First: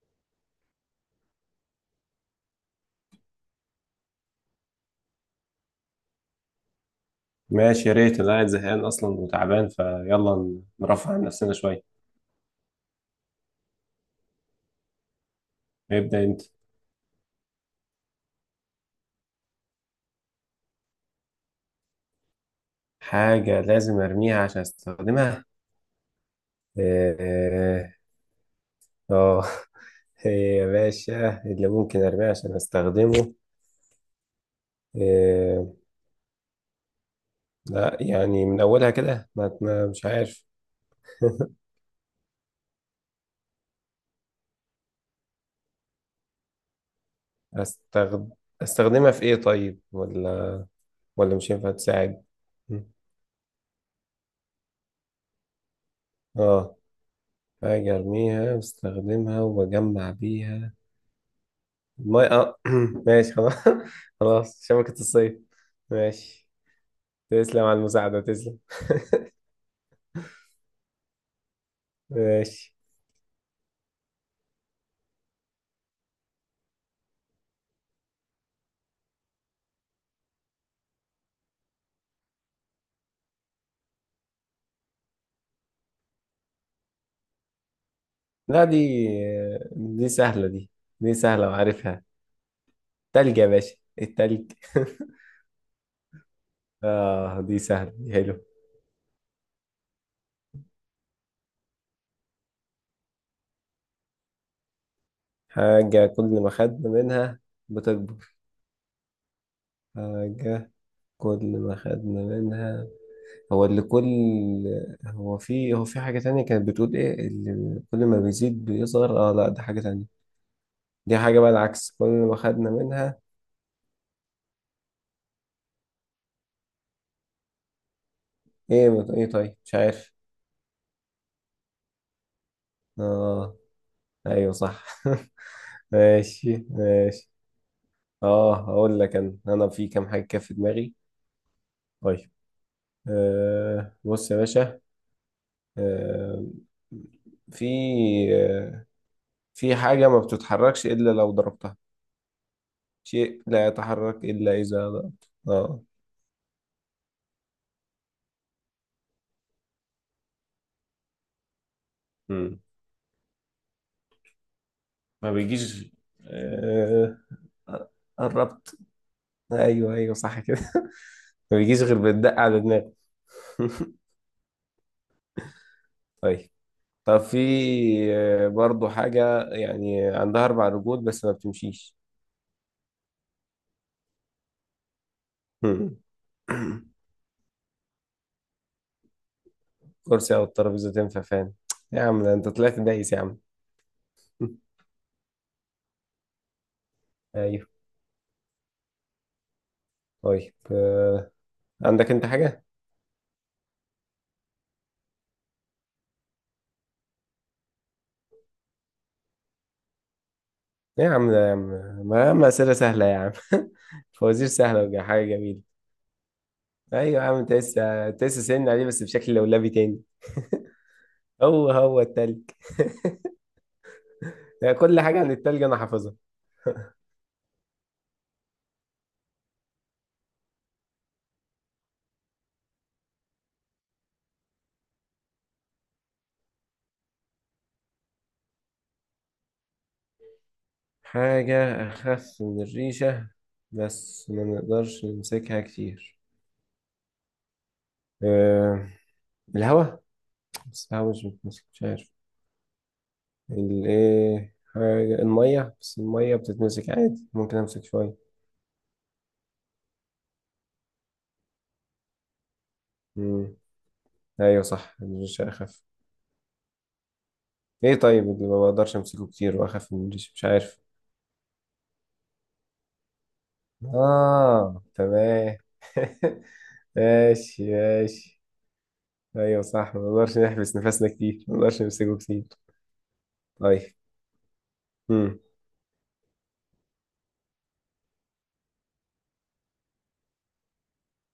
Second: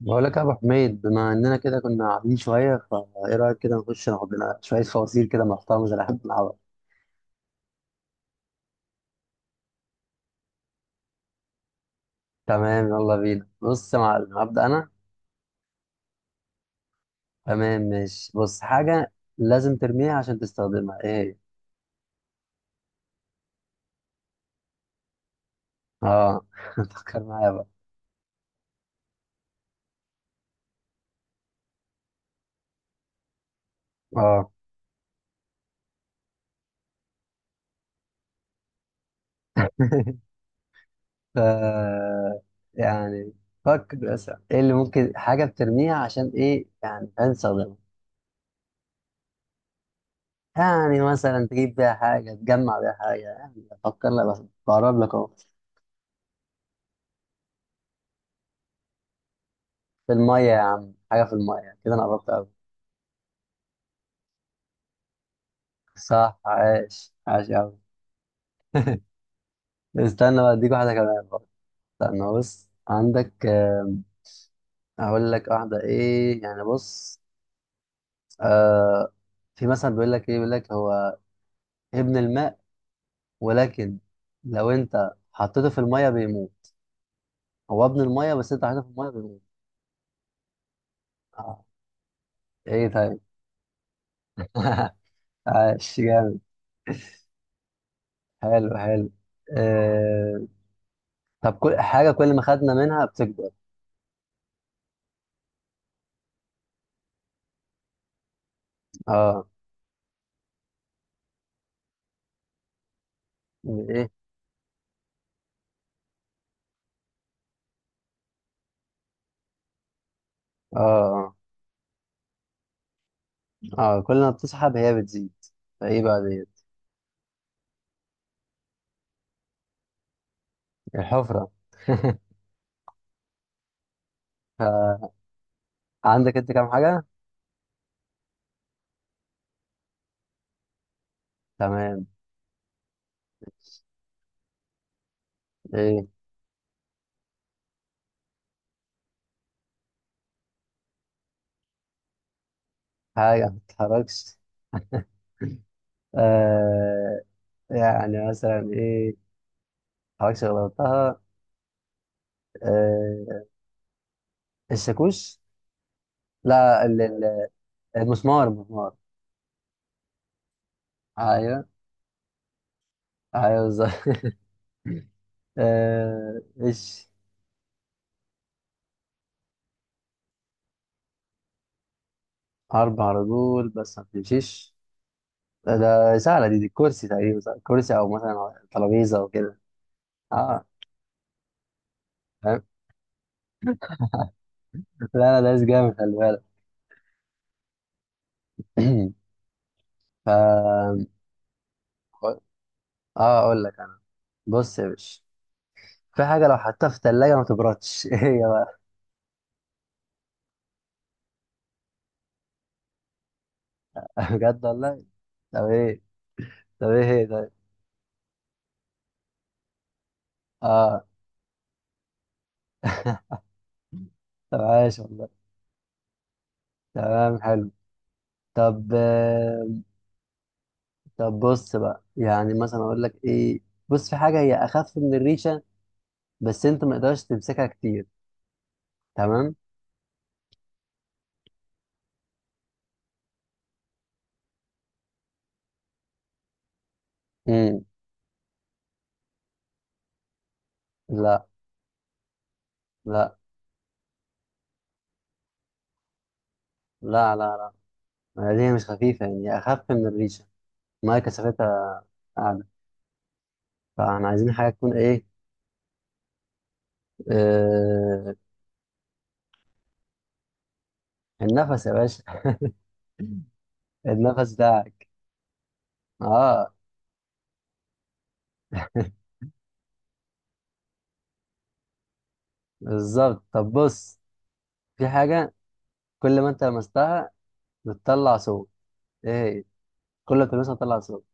بقول لك يا ابو حميد، بما اننا كده كنا قاعدين شويه، فايه رايك كده نخش ناخد لنا شويه فوازير كده محترمه زي اللي احنا بنلعبها؟ ماشي، يا ريت. انا قاعد زهقان اصلا وتعبان، فيلا نرفع عن نفسنا شويه. تمام، يلا بينا. بص يا معلم، هبدا انا. ابدا انت. تمام ماشي. بص، حاجه لازم ترميها عشان تستخدمها، ايه هي؟ حاجه لازم ارميها عشان استخدمها. اه، فكر معايا بقى. اه، اه آه. إيه يا باشا اللي ممكن ارميه عشان استخدمه؟ اه، إيه؟ لا يعني من اولها كده مش عارف. ف يعني فكر بس، ايه اللي ممكن حاجه بترميها عشان ايه، يعني عشان تستخدمها. استخد... استخدمها في ايه طيب، ولا؟ يعني ولا مثلا مش هينفع تجيب بيها تساعد؟ حاجه، تجمع بيها حاجه، يعني فكر لك بس. بقرب لك. اه، حاجه ارميها واستخدمها وبجمع في المية يا بيها. عم، حاجة في المية كده، أنا الماي، قربت أوي. اه ماشي خلاص. خلاص، شبكة الصيد. صح، ماشي. عاش عاش تسلم أوي. على المساعدة، تسلم. استنى بقى، أديك واحدة كمان برضه. استنى بص، ماشي. عندك أقول لك واحدة إيه، يعني بص. آه. في مثلا بيقول لك إيه، بيقول لك هو ابن الماء، ولكن لو أنت حطيته في المية بيموت. هو ابن المية بس أنت لا، دي حطيته في المية بيموت. دي سهلة، دي دي سهلة آه. وعارفها. إيه، طيب. تلج يا باشا، التلج. عاش جامد. اه دي سهلة دي، حلو. حلو حلو. آه. طب كل حاجة كل ما خدنا منها بتكبر. حاجة كل ما خدنا منها بتكبر. اه. حاجة كل ما خدنا منها، هو اللي يعني كل، إيه؟ هو في، هو في حاجة تانية كانت بتقول ايه اللي كل ما بيزيد بيصغر. اه لا، دي حاجة تانية. اه، دي آه. حاجة بقى العكس كل ما خدنا منها. اه، كل ما بتسحب هي بتزيد. فايه بقى ديت؟ ايه طيب، مش عارف. الحفرة. اه، ايوه صح. عندك انت ماشي كام حاجة؟ ماشي. اه، هقول لك انا، انا في كام حاجه كده في دماغي. تمام. طيب، آه بص يا باشا. ايه؟ آه، في، آه، في حاجه ما بتتحركش الا لو ضربتها. شيء حاجة ما لا يتحرك تتحركش. الا اذا ضربت، اه. آه، يعني مثلا ايه ما تتحركش غير لو قلتها؟ مم. آه، ما الشاكوش. بيجيش. لا، آه المسمار قربت. المسمار. ايوه ايوه صح كده. ما ايوه بيجيش غير بالدق على دماغك. ايوه، بالظبط. آه طيب، ايش. طب في، آه، برضو حاجة يعني عندها أربع رجول بس ما بتمشيش. اربع رجول بس ما بتمشيش. ده هم. ده سهلة دي الكرسي تقريبا، صح؟ كرسي او مثلا ترابيزة او كده. كرسي أو اه، الترابيزة تنفع فين؟ يا عم ده أنت فاهم؟ طلعت دايس يا عم. لا لا، ده جامد، خلي بالك. أيوه. ف طيب آه، عندك أنت حاجة؟ اه، اقول لك انا. بص يا باشا، في حاجه لو حطيتها في الثلاجه ما تبردش. ايه هي بقى؟ يا عم ده، يا عم ما أسئلة سهلة يا عم. فوازير بجد سهلة والله. وحاجة جميلة. طب ايه؟ طب ايه أيوه هي، يا عم، طيب؟ أنت لسه أنت لسه سن عليه بس بشكل لولبي تاني. اه. هو هو التلج. طب يعني عايش كل حاجة والله. عن التلج أنا حافظها. تمام حلو. طب طب بص بقى، يعني مثلا اقول لك ايه. بص، في حاجه هي اخف من الريشه، بس انت ما تقدرش تمسكها كتير. تمام. حاجة أخف من الريشة بس ما نقدرش نمسكها كتير. امم. آه، الهواء. بس الهواء مش لا بتمسك، مش عارف. لا الايه، حاجة المية، بس المية بتتمسك عادي لا لا ممكن لا. امسك شوية. ما هي دي مش خفيفه، يعني هي اخف من الريشه. ما هي كثافتها اعلى. مم. فاحنا عايزين ايوه حاجه تكون صح ايه. الريش اخف. ايه طيب آه، اللي ما بقدرش امسكه كتير واخف من الريش؟ مش عارف. النفس يا باشا. النفس اه ده. تمام. اه. ماشي ماشي. ايوه صح، ما نقدرش نحبس نفسنا كتير، ما نقدرش نمسكه كتير. بالظبط. طب طيب. بص، في مم. حاجة كل ما انت لمستها بتطلع صوت، ايه هي؟ كل ما تلمسها بتطلع صوت.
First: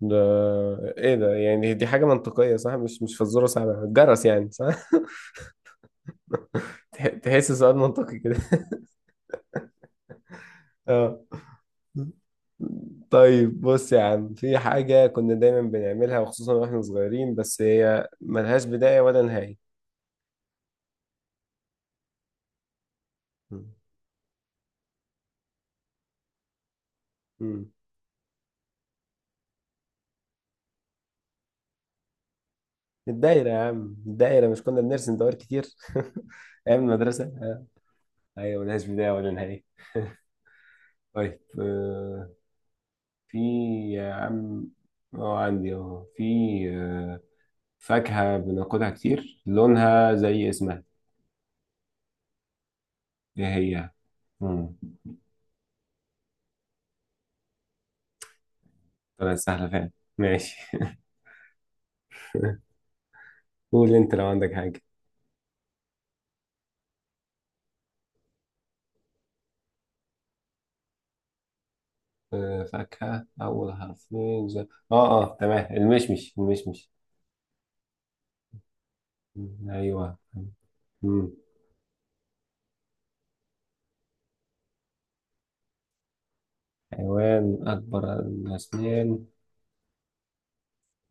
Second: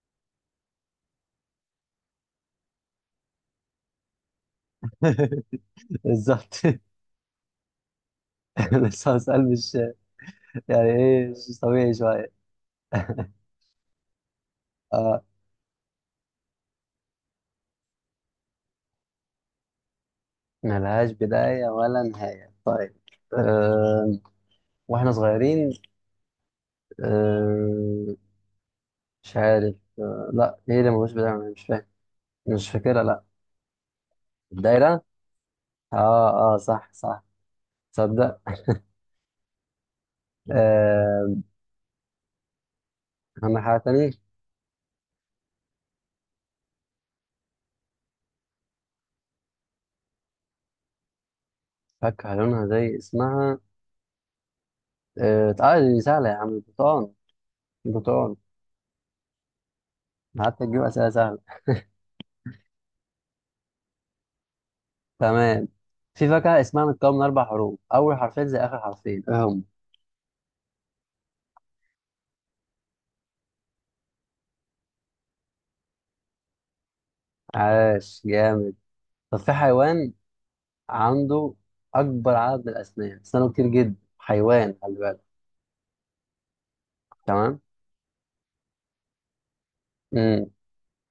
ده، ايه ده؟ يعني دي حاجة منطقية صح، مش مش فزورة صعبة، الجرس يعني صح. بالظبط. تحس سؤال منطقي كده. لسه سؤال مش، يعني اه ايه، مش طبيعي شوية. طيب، بص يا عم في حاجة اه. كنا دايما بنعملها وخصوصا واحنا صغيرين بس هي ملهاش بداية ولا نهاية. ملهاش بداية ولا نهاية، طيب. مم. أه. واحنا صغيرين. مم. أه. مش عارف. أه، لا، ايه اللي ملوش بداية؟ أنا مش فاهم، مش فاكرها، لا. الدايرة يا عم، الدايرة. مش كنا الدايرة. بنرسم دوائر كتير؟ اه اه، أيام صح صح. المدرسة آه. تصدق؟ أيوة ملهاش بداية ولا نهاية. أه. طيب آه، في، عندك حاجة تانية؟ يا عم، أه عندي أهو، في، آه، فاكهة بناكلها كتير لونها زي اسمها، فاكهة لونها زي إيه اسمها. هي؟ مم. آه آه، دي سهلة يا عم، البرتقال. البرتقال. طلعت سهلة فعلا، ماشي. حتى تجيب أسئلة سهلة. قول أنت لو عندك حاجة. تمام. في فاكهة اسمها متكون من أربع حروف، أول حرفين زي آخر حرفين، إيه هم؟ آه، فاكهة أول حرفين آه آه تمام، المشمش المشمش. عاش جامد. طب في مم، حيوان أيوه. مم. عنده أكبر عدد من الأسنان، أسنانه كتير جدا، حيوان خلي بالك. تمام. حيوان أكبر الأسنان. مم.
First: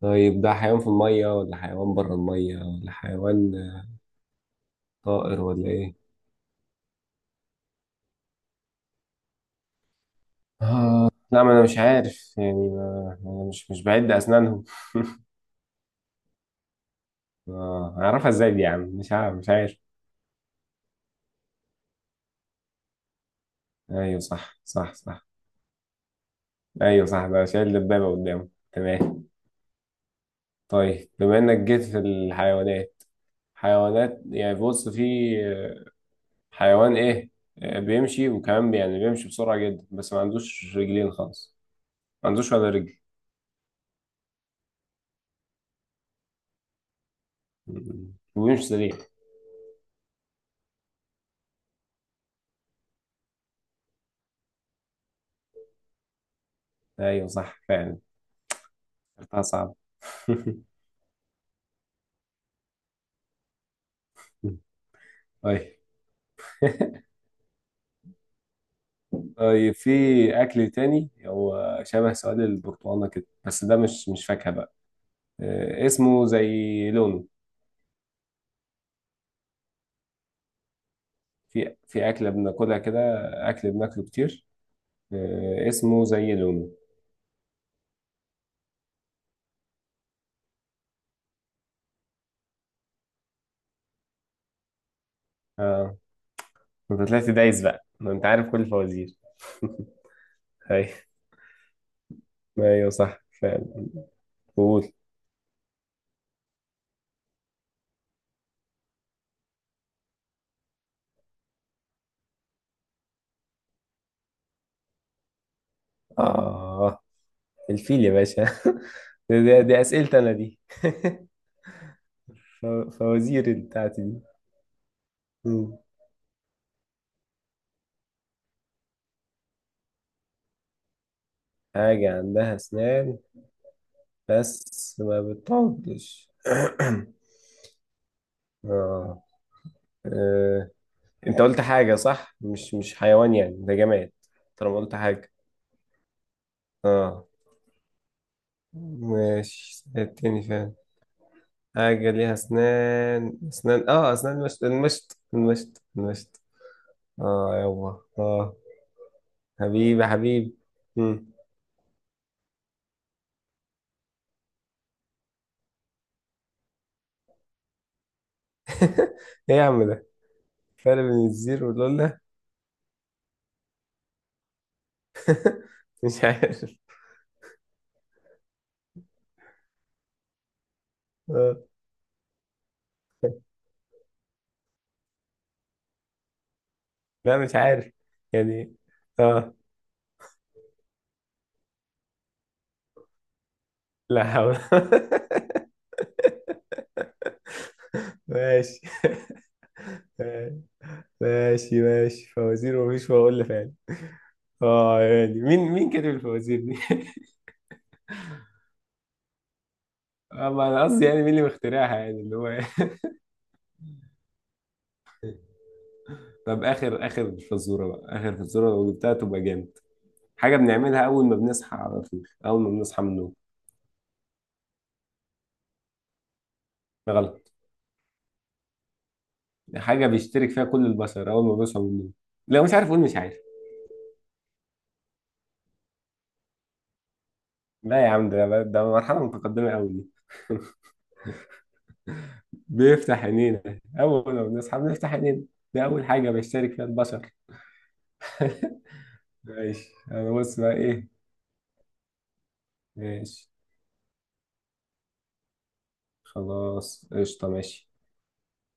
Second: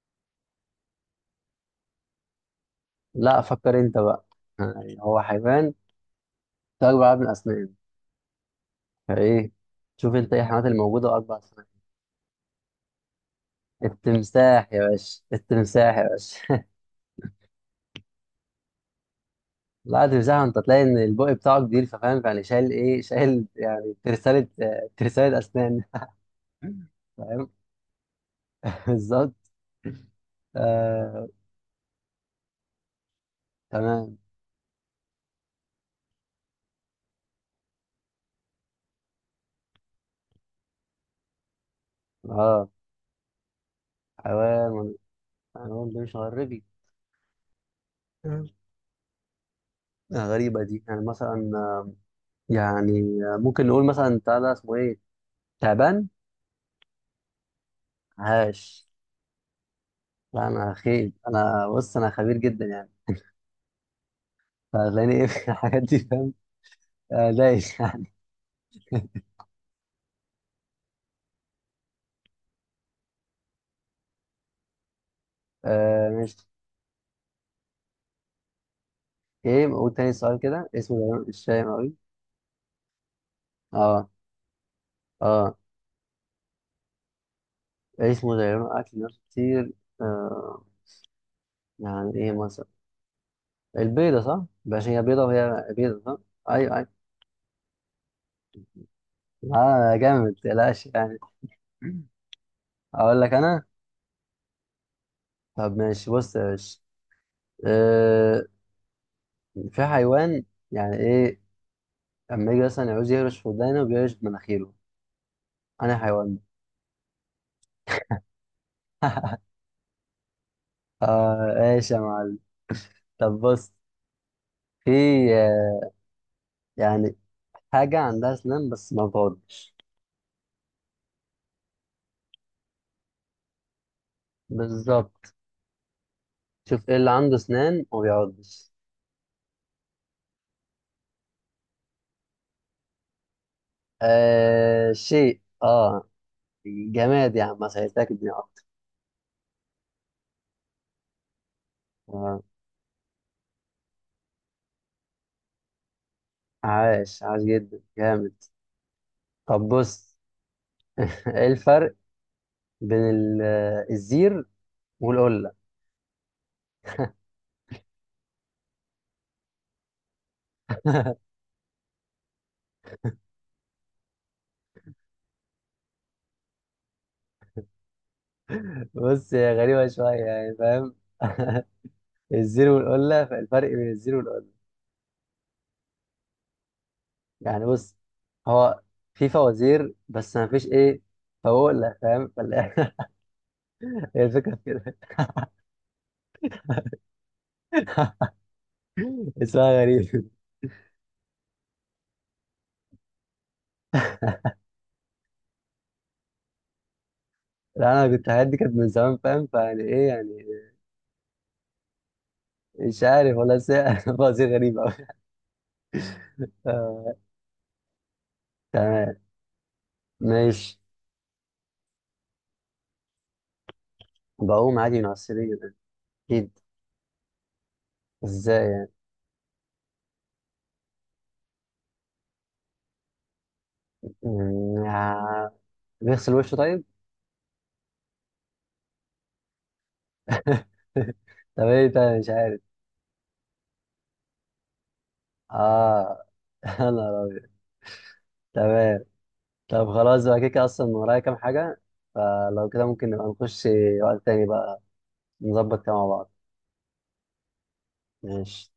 طيب ده حيوان في المية ولا حيوان بره المية، ولا لا، حيوان فكر أنت بقى. يعني هو طائر حيوان ولا عنده إيه؟ أكبر عدد من الأسنان، فإيه؟ شوف أنت إيه الحيوانات اللي موجودة آه وأكبر لا، ما أنا أسنان. مش عارف يعني، ما أنا مش مش بعد أسنانهم. التمساح يا باشا، التمساح يا باشا. آه أعرفها إزاي دي يا عم، مش عارف مش عارف. لا، تمسحه انت تلاقي ان البق بتاعه كبير، ففاهم يعني شايل ايه، شايل يعني أيوه ترسالة، صح صح صح. ترسالة اسنان. أيوه صح ده فاهم. شايل دبابة قدامه، تمام. بالظبط. طيب آه. بما إنك جيت في الحيوانات، تمام. حيوانات يعني بص في حيوان ايه، آه، بيمشي وكمان يعني بيمشي بسرعة جدا بس ما عندوش رجلين خالص، ما عندوش اه، ولا رجل حيوان. حيوان ده مش غربي. آه، وبيمشي سريع. غريبة دي، يعني مثلا يعني ممكن نقول مثلا بتاع ده اسمه ايه. تعبان. ايوه صح فعلا. عاش. اختها صعب. لا انا خيل، انا بص، انا خبير جدا يعني. فهتلاقيني ايه في طيب. الحاجات دي، فاهم. آه، دايس يعني. طيب في اكل تاني هو شبه سؤال البرتقالة كده، بس ده مش مش فاكهة بقى. آه، آه اسمه مش. زي لونه. ايه، قول تاني سؤال كده، اسمه ده مش فاهم في، قوي. في اكلة بناكلها كده، اكل بناكله اه كتير، اه. آه، اسمه زي لونه. عيش مدعية أكل ناس كتير. آه. يعني إيه مثلا؟ البيضة، صح؟ باش هي بيضة وهي آه. بيضة، صح؟ أيوه انت أيوه. طلعت دايس بقى ما انت عارف كل الفوازير. آه جامد، متقلقش ايوه، يعني. ايوه أقول صح لك أنا. فعلا. قول. طب ماشي، بص يا باشا. آه. في حيوان، يعني إيه، لما يجي مثلا يعوز يهرش في ودانه، بيهرش بمناخيره. أنا حيوان ده. اه، الفيل يا باشا. دي, دي, دي اسئلتي انا دي. آه إيش يا معلم. ف- طب فوازير بص، بتاعتي دي. في مم. آه، يعني حاجة عندها أسنان بس ما بتعضش. حاجة عندها اسنان بس ما بالظبط. بتعضش. شوف إيه اللي عنده أسنان وما بيعضش. آه. آه. انت قلت حاجة صح، مش مش حيوان يعني ده جماد. طالما آه قلت حاجة، شيء، اه. اه جماد يا عم، ما سهلتك الدنيا اكتر. ماشي التاني فعلا. حاجة ليها آه، أسنان، أسنان، آه أسنان المشط، المشط المشط المشط. عاش عاش آه جدا يابا جامد. آه. طب حبيبي بص. حبيبي. مم. ايه الفرق بين الزير والقلة. إيه يا عم ده، فرق بين الزير واللولة؟ مش عارف. بص هي غريبة شوية يعني، فاهم. آه الزير والقلة، الفرق بين الزير والقلة. لا، مش يعني عارف بص، يعني، هو في آه، فوازير بس ما فيش ايه، فوقلة، فاهم هي لا الفكرة حول. في كده. ماشي، اسمها غريب. ماشي ماشي، فوازير ومفيش فواصيل فعلا. آه يعني مين، مين كاتب الفوازير دي؟ لا انا كنت، حياتي كانت من زمان، فاهم، فيعني ايه يعني. آه ما أنا قصدي يعني مين اللي مخترعها، يعني اللي هو. مش عارف والله، بس هي فوازير غريبة أوي. طب آخر، آه، آخر فزورة بقى، آخر فزورة لو جبتها تمام، تبقى جامد. حاجة ماشي. بنعملها أول ما بنصحى على طول، أول ما بنصحى من النوم. بقوم عادي من على السرير، أكيد. غلط. إزاي يعني؟ حاجة بيشترك فيها كل البشر أول ما بيصحى من النوم. لو مش عارف قول مش عارف. مم، آه، بيغسل وشه، طيب. لا يا عم ده، ده مرحلة متقدمة أوي دي. طب إيه تاني، مش عارف. بيفتح عينينا، أول ما بنصحى بنفتح عينينا. ده أول آه. حاجة بيشترك فيها أنا البشر. راجل. تمام. طب ماشي، خلاص أنا بقى، كده بص كده بقى أصلا إيه. ورايا كام حاجة، فلو كده ممكن نبقى ماشي. نخش وقت تاني بقى، نظبط كده مع بعض. خلاص قشطة، ماشي. ماشي.